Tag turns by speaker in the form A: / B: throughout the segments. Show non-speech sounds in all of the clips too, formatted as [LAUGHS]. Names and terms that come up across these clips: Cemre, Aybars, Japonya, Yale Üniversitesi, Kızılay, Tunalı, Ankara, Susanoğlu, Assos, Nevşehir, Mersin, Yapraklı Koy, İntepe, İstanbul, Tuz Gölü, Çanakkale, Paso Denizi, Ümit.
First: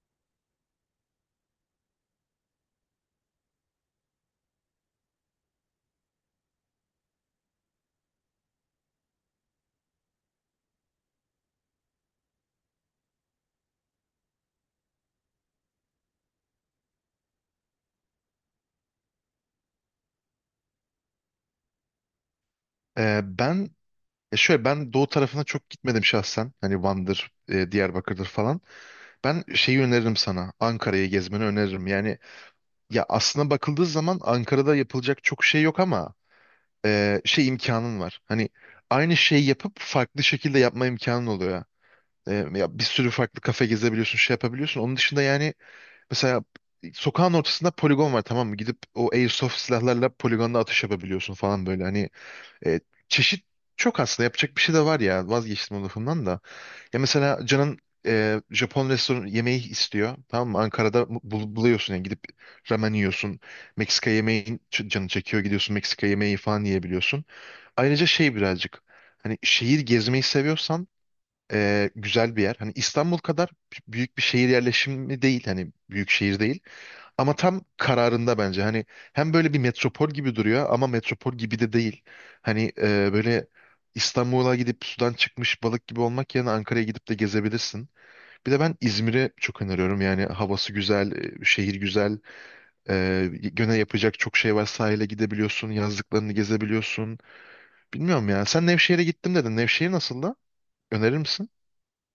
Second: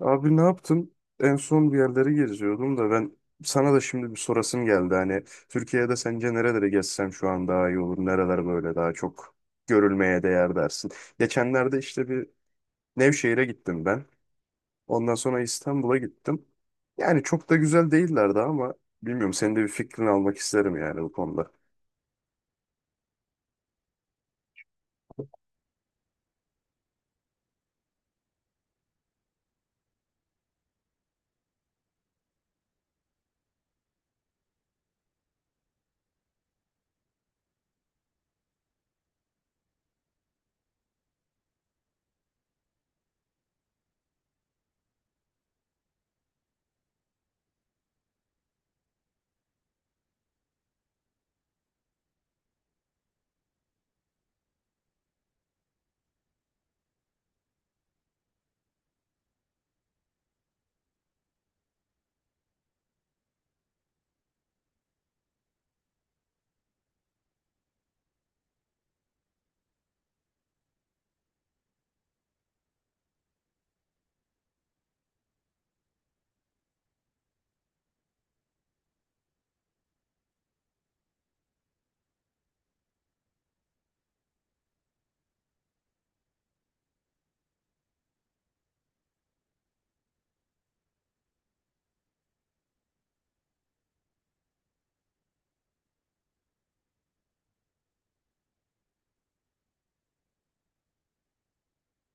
A: Abi ne yaptın? En son bir yerleri geziyordum da ben sana da şimdi bir sorasım geldi. Hani Türkiye'de sence nerelere gezsem şu an daha iyi olur? Nereler böyle daha çok görülmeye değer dersin? Geçenlerde işte bir Nevşehir'e gittim ben. Ondan sonra İstanbul'a gittim. Yani çok da güzel değillerdi ama bilmiyorum senin de bir fikrini almak isterim yani bu konuda.
B: Ee, ben şöyle, ben doğu tarafına çok gitmedim şahsen. Hani Van'dır, Diyarbakır'dır falan. Ben şeyi öneririm sana. Ankara'yı gezmeni öneririm. Yani ya aslına bakıldığı zaman Ankara'da yapılacak çok şey yok ama şey, imkanın var. Hani aynı şeyi yapıp farklı şekilde yapma imkanın oluyor. Ya bir sürü farklı kafe gezebiliyorsun, şey yapabiliyorsun. Onun dışında yani mesela sokağın ortasında poligon var, tamam mı? Gidip o airsoft silahlarla poligonda atış yapabiliyorsun falan böyle. Hani e, çeşit çok, aslında yapacak bir şey de var ya, vazgeçtim o lafımdan da. Ya mesela Can'ın Japon restoran yemeği istiyor, tamam mı? Ankara'da buluyorsun yani, gidip ramen yiyorsun. Meksika yemeği canı çekiyor, gidiyorsun Meksika yemeği falan yiyebiliyorsun. Ayrıca şey, birazcık hani şehir gezmeyi seviyorsan güzel bir yer. Hani İstanbul kadar büyük bir şehir yerleşimi değil, hani büyük şehir değil. Ama tam kararında bence. Hani hem böyle bir metropol gibi duruyor ama metropol gibi de değil. Hani böyle İstanbul'a gidip sudan çıkmış balık gibi olmak yerine Ankara'ya gidip de gezebilirsin. Bir de ben İzmir'e çok öneriyorum. Yani havası güzel, şehir güzel. Gene yapacak çok şey var. Sahile gidebiliyorsun, yazlıklarını gezebiliyorsun. Bilmiyorum ya. Sen Nevşehir'e gittim dedin. Nevşehir nasıl da? Önerir misin?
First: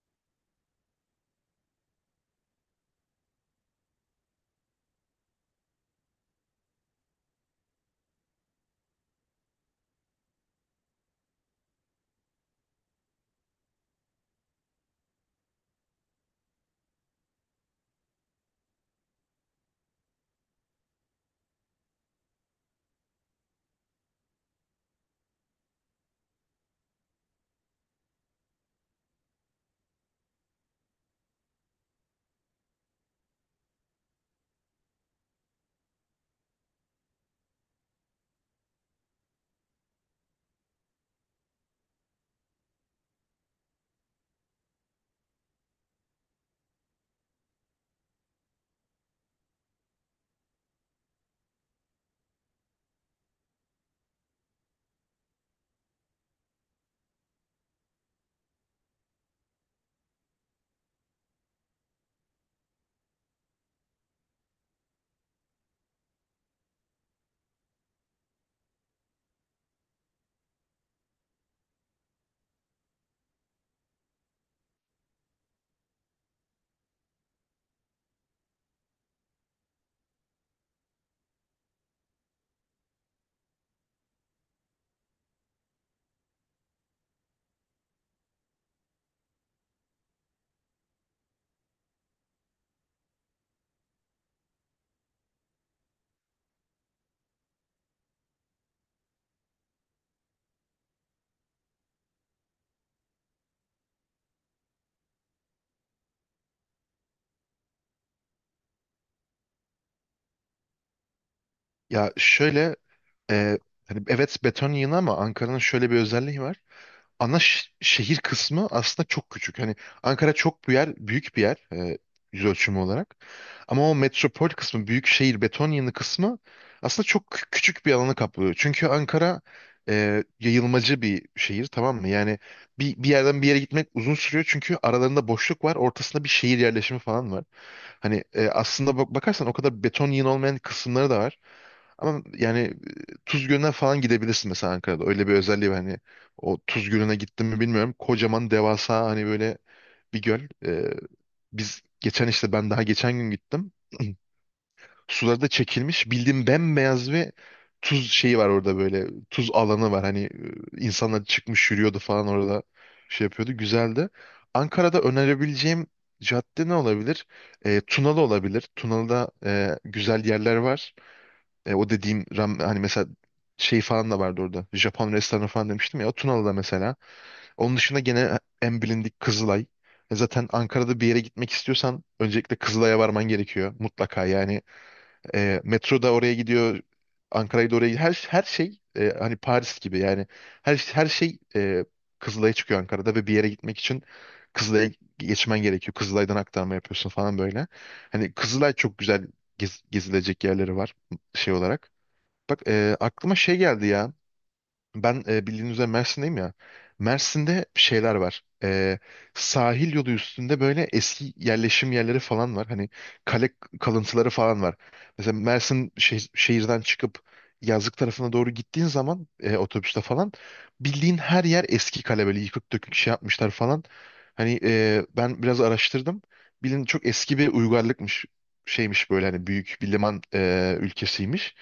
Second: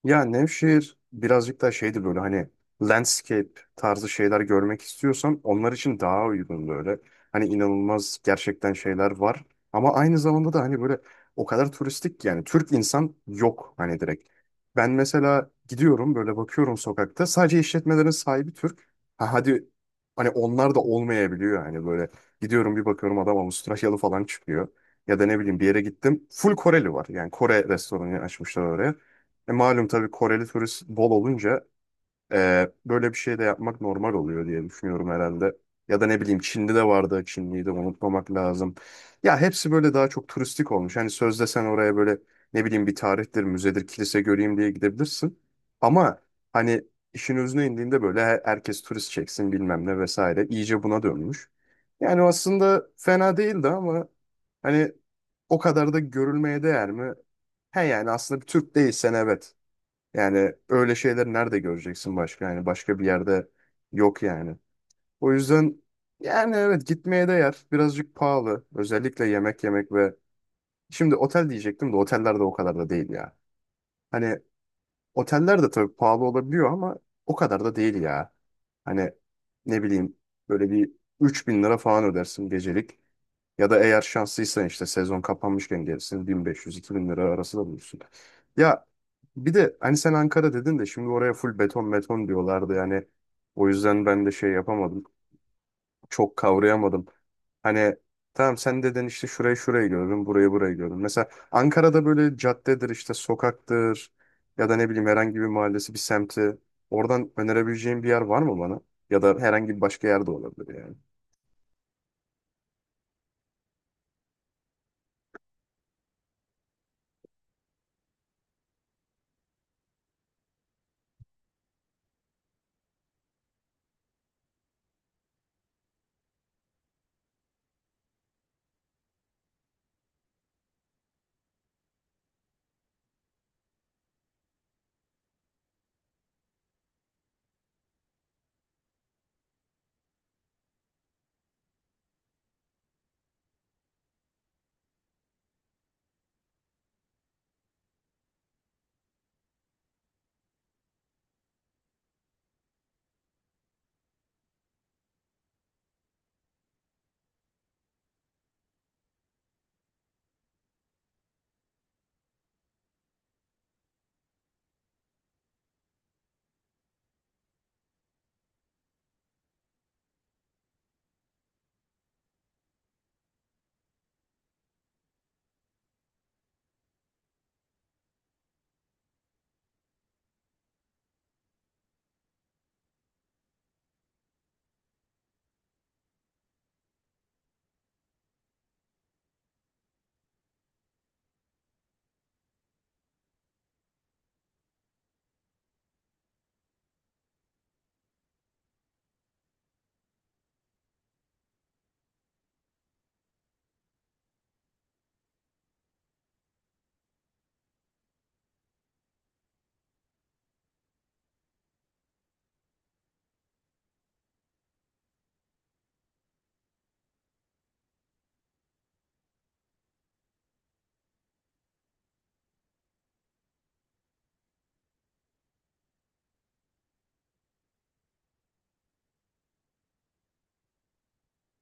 A: Ya Nevşehir birazcık daha şeydi böyle hani landscape tarzı şeyler görmek istiyorsan onlar için daha uygun böyle. Hani inanılmaz gerçekten şeyler var. Ama aynı zamanda da hani böyle o kadar turistik ki yani Türk insan yok hani direkt. Ben mesela gidiyorum böyle bakıyorum sokakta sadece işletmelerin sahibi Türk. Ha hadi hani onlar da olmayabiliyor hani böyle gidiyorum bir bakıyorum adam Avustralyalı falan çıkıyor. Ya da ne bileyim bir yere gittim full Koreli var yani Kore restoranı açmışlar oraya. Malum tabii Koreli turist bol olunca böyle bir şey de yapmak normal oluyor diye düşünüyorum herhalde. Ya da ne bileyim Çin'de de vardı. Çinliyi de unutmamak lazım. Ya hepsi böyle daha çok turistik olmuş. Hani sözde sen oraya böyle ne bileyim bir tarihtir, müzedir, kilise göreyim diye gidebilirsin. Ama hani işin özüne indiğinde böyle herkes turist çeksin bilmem ne vesaire. İyice buna dönmüş. Yani aslında fena değildi ama hani o kadar da görülmeye değer mi? He yani aslında bir Türk değilsen evet. Yani öyle şeyler nerede göreceksin başka? Yani başka bir yerde yok yani. O yüzden yani evet gitmeye değer. Birazcık pahalı. Özellikle yemek yemek ve şimdi otel diyecektim de oteller de o kadar da değil ya. Hani oteller de tabii pahalı olabiliyor ama o kadar da değil ya. Hani ne bileyim böyle bir 3.000 lira falan ödersin gecelik. Ya da eğer şanslıysan işte sezon kapanmışken gelirsin 1500-2000 lira arası da bulursun. Ya bir de hani sen Ankara dedin de şimdi oraya full beton beton diyorlardı yani. O yüzden ben de şey yapamadım. Çok kavrayamadım. Hani tamam sen dedin işte şurayı şurayı gördüm, burayı burayı gördüm. Mesela Ankara'da böyle caddedir işte sokaktır ya da ne bileyim herhangi bir mahallesi bir semti. Oradan önerebileceğin bir yer var mı bana? Ya da herhangi bir başka yerde olabilir yani.
B: Ya şöyle, e, hani evet, beton yığını ama Ankara'nın şöyle bir özelliği var. Ana şehir kısmı aslında çok küçük. Hani Ankara çok bir yer, büyük bir yer yüz ölçümü olarak. Ama o metropol kısmı, büyük şehir, beton yığını kısmı aslında çok küçük bir alanı kaplıyor. Çünkü Ankara yayılmacı bir şehir, tamam mı? Yani bir yerden bir yere gitmek uzun sürüyor, çünkü aralarında boşluk var, ortasında bir şehir yerleşimi falan var. Hani aslında bak bakarsan o kadar beton yığın olmayan kısımları da var. Ama yani Tuz Gölü'ne falan gidebilirsin mesela Ankara'da. Öyle bir özelliği var. Hani o Tuz Gölü'ne gittim mi bilmiyorum. Kocaman, devasa, hani böyle bir göl. Ee, Biz geçen işte, ben daha geçen gün gittim. [CLEARS THROAT] Suları da çekilmiş. Bildiğim bembeyaz bir tuz şeyi var orada böyle. Tuz alanı var. Hani insanlar çıkmış yürüyordu falan orada, şey yapıyordu. Güzeldi. Ankara'da önerebileceğim cadde ne olabilir? Tunalı olabilir. Tunalı'da güzel yerler var. O dediğim ram, hani mesela şey falan da vardı orada. Japon restoranı falan demiştim ya. O Tunalı'da mesela. Onun dışında gene en bilindik Kızılay. Zaten Ankara'da bir yere gitmek istiyorsan öncelikle Kızılay'a varman gerekiyor mutlaka. Yani metro da oraya gidiyor. Ankara'yı da oraya gidiyor. Her şey hani Paris gibi yani. Her şey Kızılay'a çıkıyor Ankara'da ve bir yere gitmek için Kızılay'a geçmen gerekiyor. Kızılay'dan aktarma yapıyorsun falan böyle. Hani Kızılay çok güzel, gezilecek yerleri var şey olarak. Bak aklıma şey geldi ya. Ben bildiğiniz üzere Mersin'deyim ya. Mersin'de şeyler var. Sahil yolu üstünde böyle eski yerleşim yerleri falan var. Hani kale kalıntıları falan var. Mesela Mersin şehirden çıkıp yazlık tarafına doğru gittiğin zaman otobüste falan bildiğin her yer eski kale, böyle yıkık dökük şey yapmışlar falan. Hani ben biraz araştırdım. Bilin çok eski bir uygarlıkmış, şeymiş böyle, hani büyük bir liman ülkesiymiş.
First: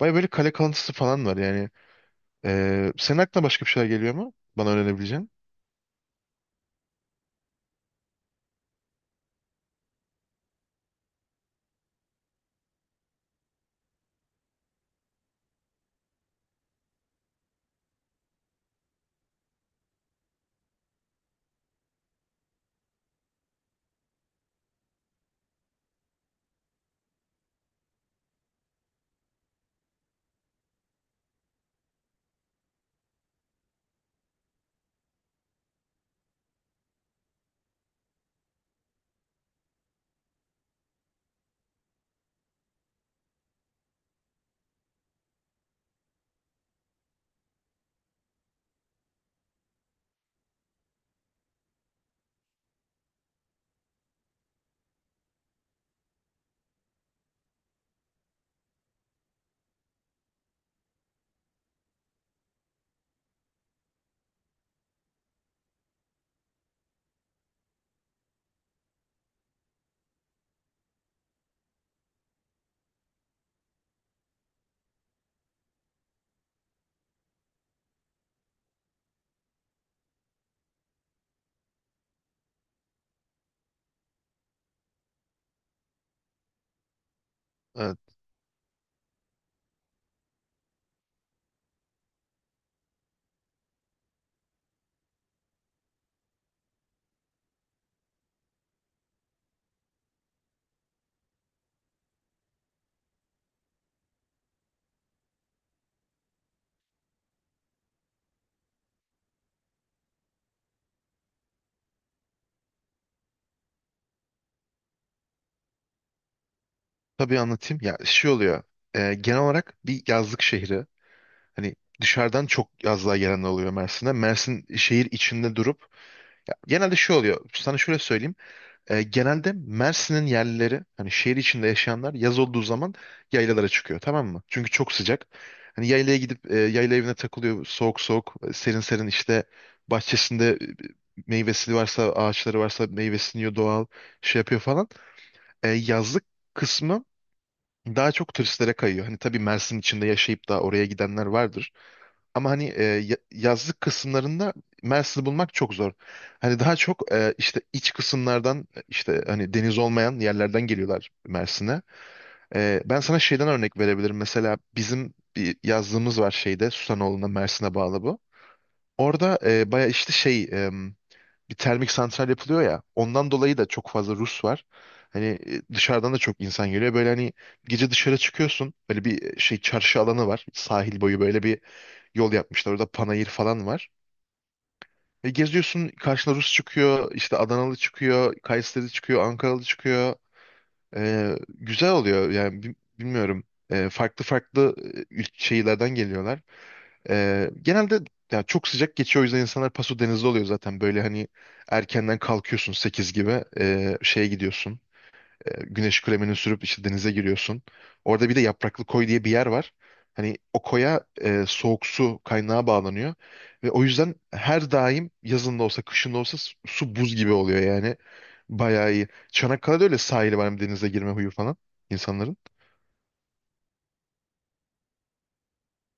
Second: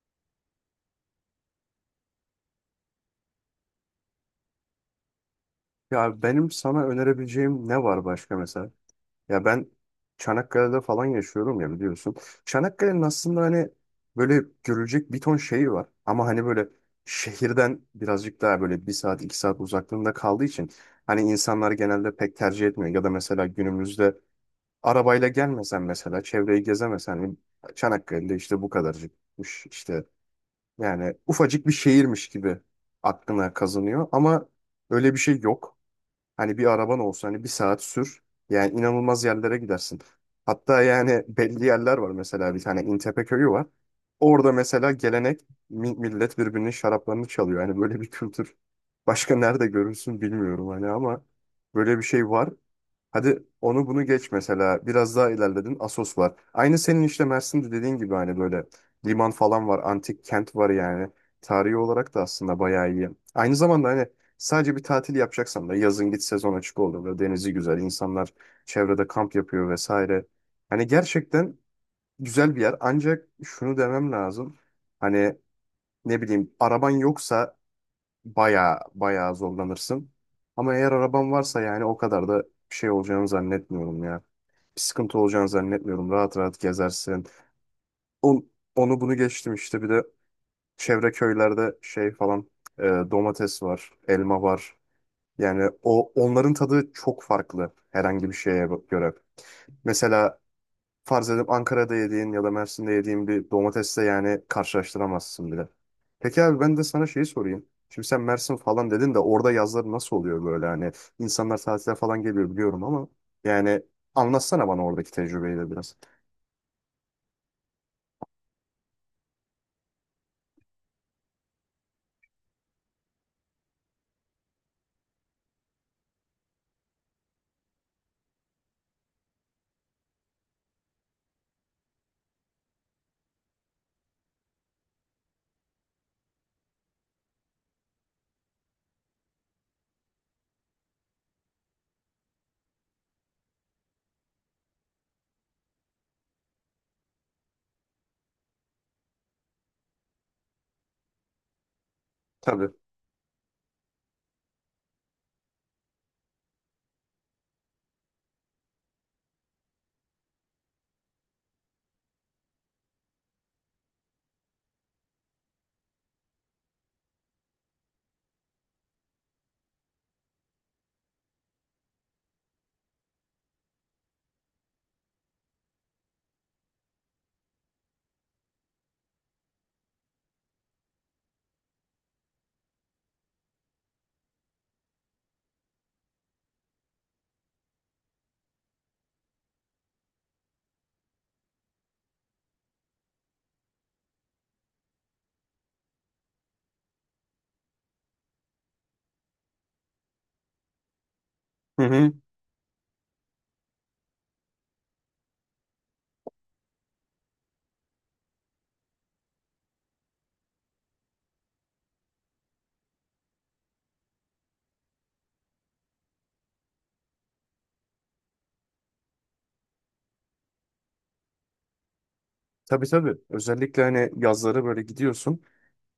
B: Baya böyle kale kalıntısı falan var yani. Senin aklına başka bir şeyler geliyor mu? Bana öğrenebileceğin.
A: Ya benim sana önerebileceğim ne var başka mesela? Ya ben Çanakkale'de falan yaşıyorum ya biliyorsun. Çanakkale'nin aslında hani böyle görülecek bir ton şeyi var. Ama hani böyle şehirden birazcık daha böyle 1 saat 2 saat uzaklığında kaldığı için hani insanlar genelde pek tercih etmiyor. Ya da mesela günümüzde arabayla gelmesen mesela çevreyi gezemesen hani Çanakkale'de işte bu kadarcıkmış işte. Yani ufacık bir şehirmiş gibi aklına kazanıyor ama öyle bir şey yok. Hani bir araban olsa hani 1 saat sür. Yani inanılmaz yerlere gidersin. Hatta yani [LAUGHS] belli yerler var mesela bir tane İntepe köyü var. Orada mesela gelenek millet birbirinin şaraplarını çalıyor. Yani böyle bir kültür başka nerede görürsün bilmiyorum hani ama böyle bir şey var. Hadi onu bunu geç mesela. Biraz daha ilerledin. Assos var. Aynı senin işte Mersin'de dediğin gibi hani böyle liman falan var. Antik kent var yani. Tarihi olarak da aslında bayağı iyi. Aynı zamanda hani sadece bir tatil yapacaksan da yazın git sezon açık oldu. Böyle denizi güzel. İnsanlar çevrede kamp yapıyor vesaire. Hani gerçekten güzel bir yer. Ancak şunu demem lazım. Hani ne bileyim araban yoksa bayağı bayağı zorlanırsın. Ama eğer araban varsa yani o kadar da bir şey olacağını zannetmiyorum ya, bir sıkıntı olacağını zannetmiyorum. Rahat rahat gezersin.
B: Ee,
A: On- Onu bunu geçtim işte bir de çevre köylerde şey falan, domates var, elma var. Yani o onların tadı çok farklı herhangi bir şeye göre. Mesela farz edip Ankara'da yediğin ya da Mersin'de yediğin bir domatesle yani karşılaştıramazsın bile. Peki abi ben de sana şeyi sorayım. Şimdi sen Mersin falan dedin de orada yazlar nasıl oluyor böyle hani insanlar tatile falan geliyor biliyorum ama yani anlatsana bana oradaki tecrübeyi de biraz.
B: tabii anlatayım. Ya şey oluyor. Genel olarak bir yazlık şehri. Hani dışarıdan çok yazlığa gelenler oluyor Mersin'de. Mersin şehir içinde durup. Ya, genelde şey oluyor. Sana şöyle söyleyeyim. Genelde Mersin'in yerlileri, hani şehir içinde yaşayanlar, yaz olduğu zaman yaylalara çıkıyor, tamam mı? Çünkü çok sıcak. Hani yaylaya gidip yayla evine takılıyor, soğuk soğuk serin serin, işte bahçesinde meyvesi varsa, ağaçları varsa, meyvesini yiyor, doğal şey yapıyor falan. Yazlık kısmı daha çok turistlere kayıyor. Hani tabii Mersin içinde yaşayıp da oraya gidenler vardır. Ama hani
A: Tabii.
B: yazlık kısımlarında Mersin'i bulmak çok zor. Hani daha çok işte iç kısımlardan, işte hani deniz olmayan yerlerden geliyorlar Mersin'e. Ben sana şeyden örnek verebilirim. Mesela bizim bir yazlığımız var şeyde, Susanoğlu'na, Mersin'e bağlı bu. Orada baya işte şey, bir termik santral yapılıyor ya. Ondan dolayı da çok fazla Rus var. Hani dışarıdan da çok insan geliyor. Böyle hani gece dışarı çıkıyorsun. Böyle bir şey çarşı alanı var. Sahil boyu böyle bir yol yapmışlar. Orada panayır falan var. Ve geziyorsun, karşına Rus çıkıyor, işte Adanalı çıkıyor, Kayseri çıkıyor, Ankaralı çıkıyor. Güzel oluyor yani, bilmiyorum. Farklı farklı şeylerden geliyorlar. Genelde ya çok sıcak geçiyor, o yüzden insanlar Paso Denizi'de oluyor zaten. Böyle hani
A: Hı hı.
B: erkenden kalkıyorsun 8 gibi, şeye gidiyorsun. Güneş kremini sürüp işte denize giriyorsun. Orada bir de Yapraklı Koy diye bir yer var. Hani o koya soğuk su kaynağı bağlanıyor. Ve o yüzden her daim, yazın da olsa, kışın da olsa, su buz gibi oluyor yani. Bayağı iyi. Çanakkale'de öyle sahili var, hem denize girme huyu falan insanların.
A: Tabii tabii. Özellikle hani yazları böyle gidiyorsun.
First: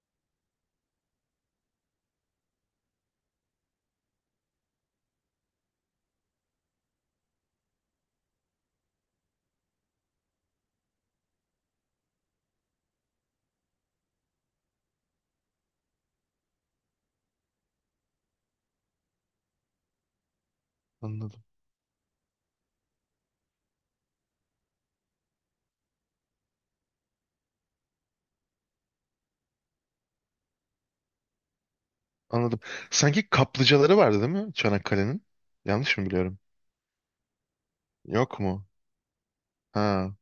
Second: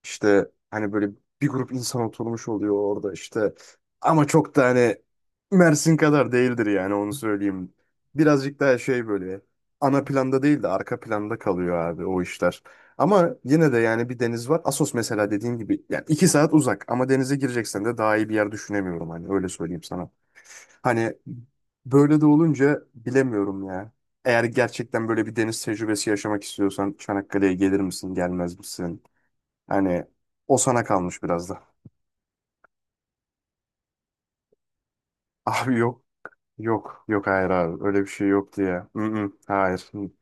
A: İşte hani böyle bir grup insan oturmuş oluyor orada işte. Ama çok da hani Mersin kadar değildir yani onu söyleyeyim. Birazcık daha şey böyle ana planda değil de arka planda kalıyor abi o işler. Ama yine de yani bir deniz var. Assos mesela dediğim gibi yani 2 saat uzak ama denize gireceksen de daha iyi bir yer düşünemiyorum hani öyle söyleyeyim sana. Hani
B: Anladım.
A: böyle de olunca bilemiyorum ya. Eğer gerçekten böyle bir deniz tecrübesi yaşamak istiyorsan Çanakkale'ye gelir misin, gelmez misin? Hani o sana kalmış biraz da.
B: Anladım. Sanki kaplıcaları vardı değil mi Çanakkale'nin?
A: [LAUGHS] Abi
B: Yanlış
A: yok,
B: mı biliyorum?
A: yok, yok hayır abi. Öyle bir şey
B: Yok
A: yoktu
B: mu?
A: ya. Mm-mm, hayır.
B: Ha,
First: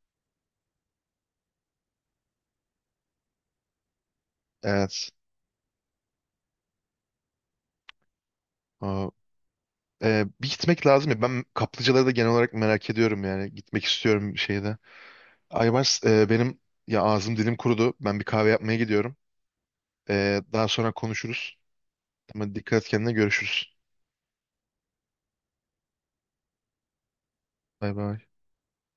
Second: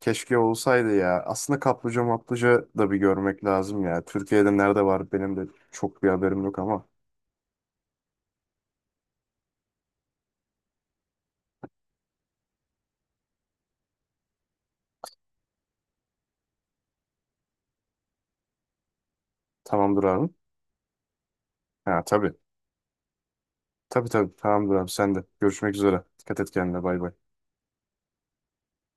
A: Keşke olsaydı ya. Aslında kaplıca maplıca da bir görmek lazım ya. Türkiye'de nerede
B: evet.
A: var benim de çok bir haberim yok ama.
B: O, bir gitmek lazım ya. Ben kaplıcaları da genel olarak merak ediyorum yani. Gitmek istiyorum bir şeyde. Aybars, benim ya, ağzım dilim kurudu. Ben bir kahve yapmaya gidiyorum.
A: Tamamdır abi.
B: Daha sonra konuşuruz.
A: Ha tabii.
B: Tamam, dikkat et kendine, görüşürüz.
A: Tabii tabii. Tamamdır abi sen de. Görüşmek üzere. Dikkat et kendine. Bay bay.
B: Bay bay.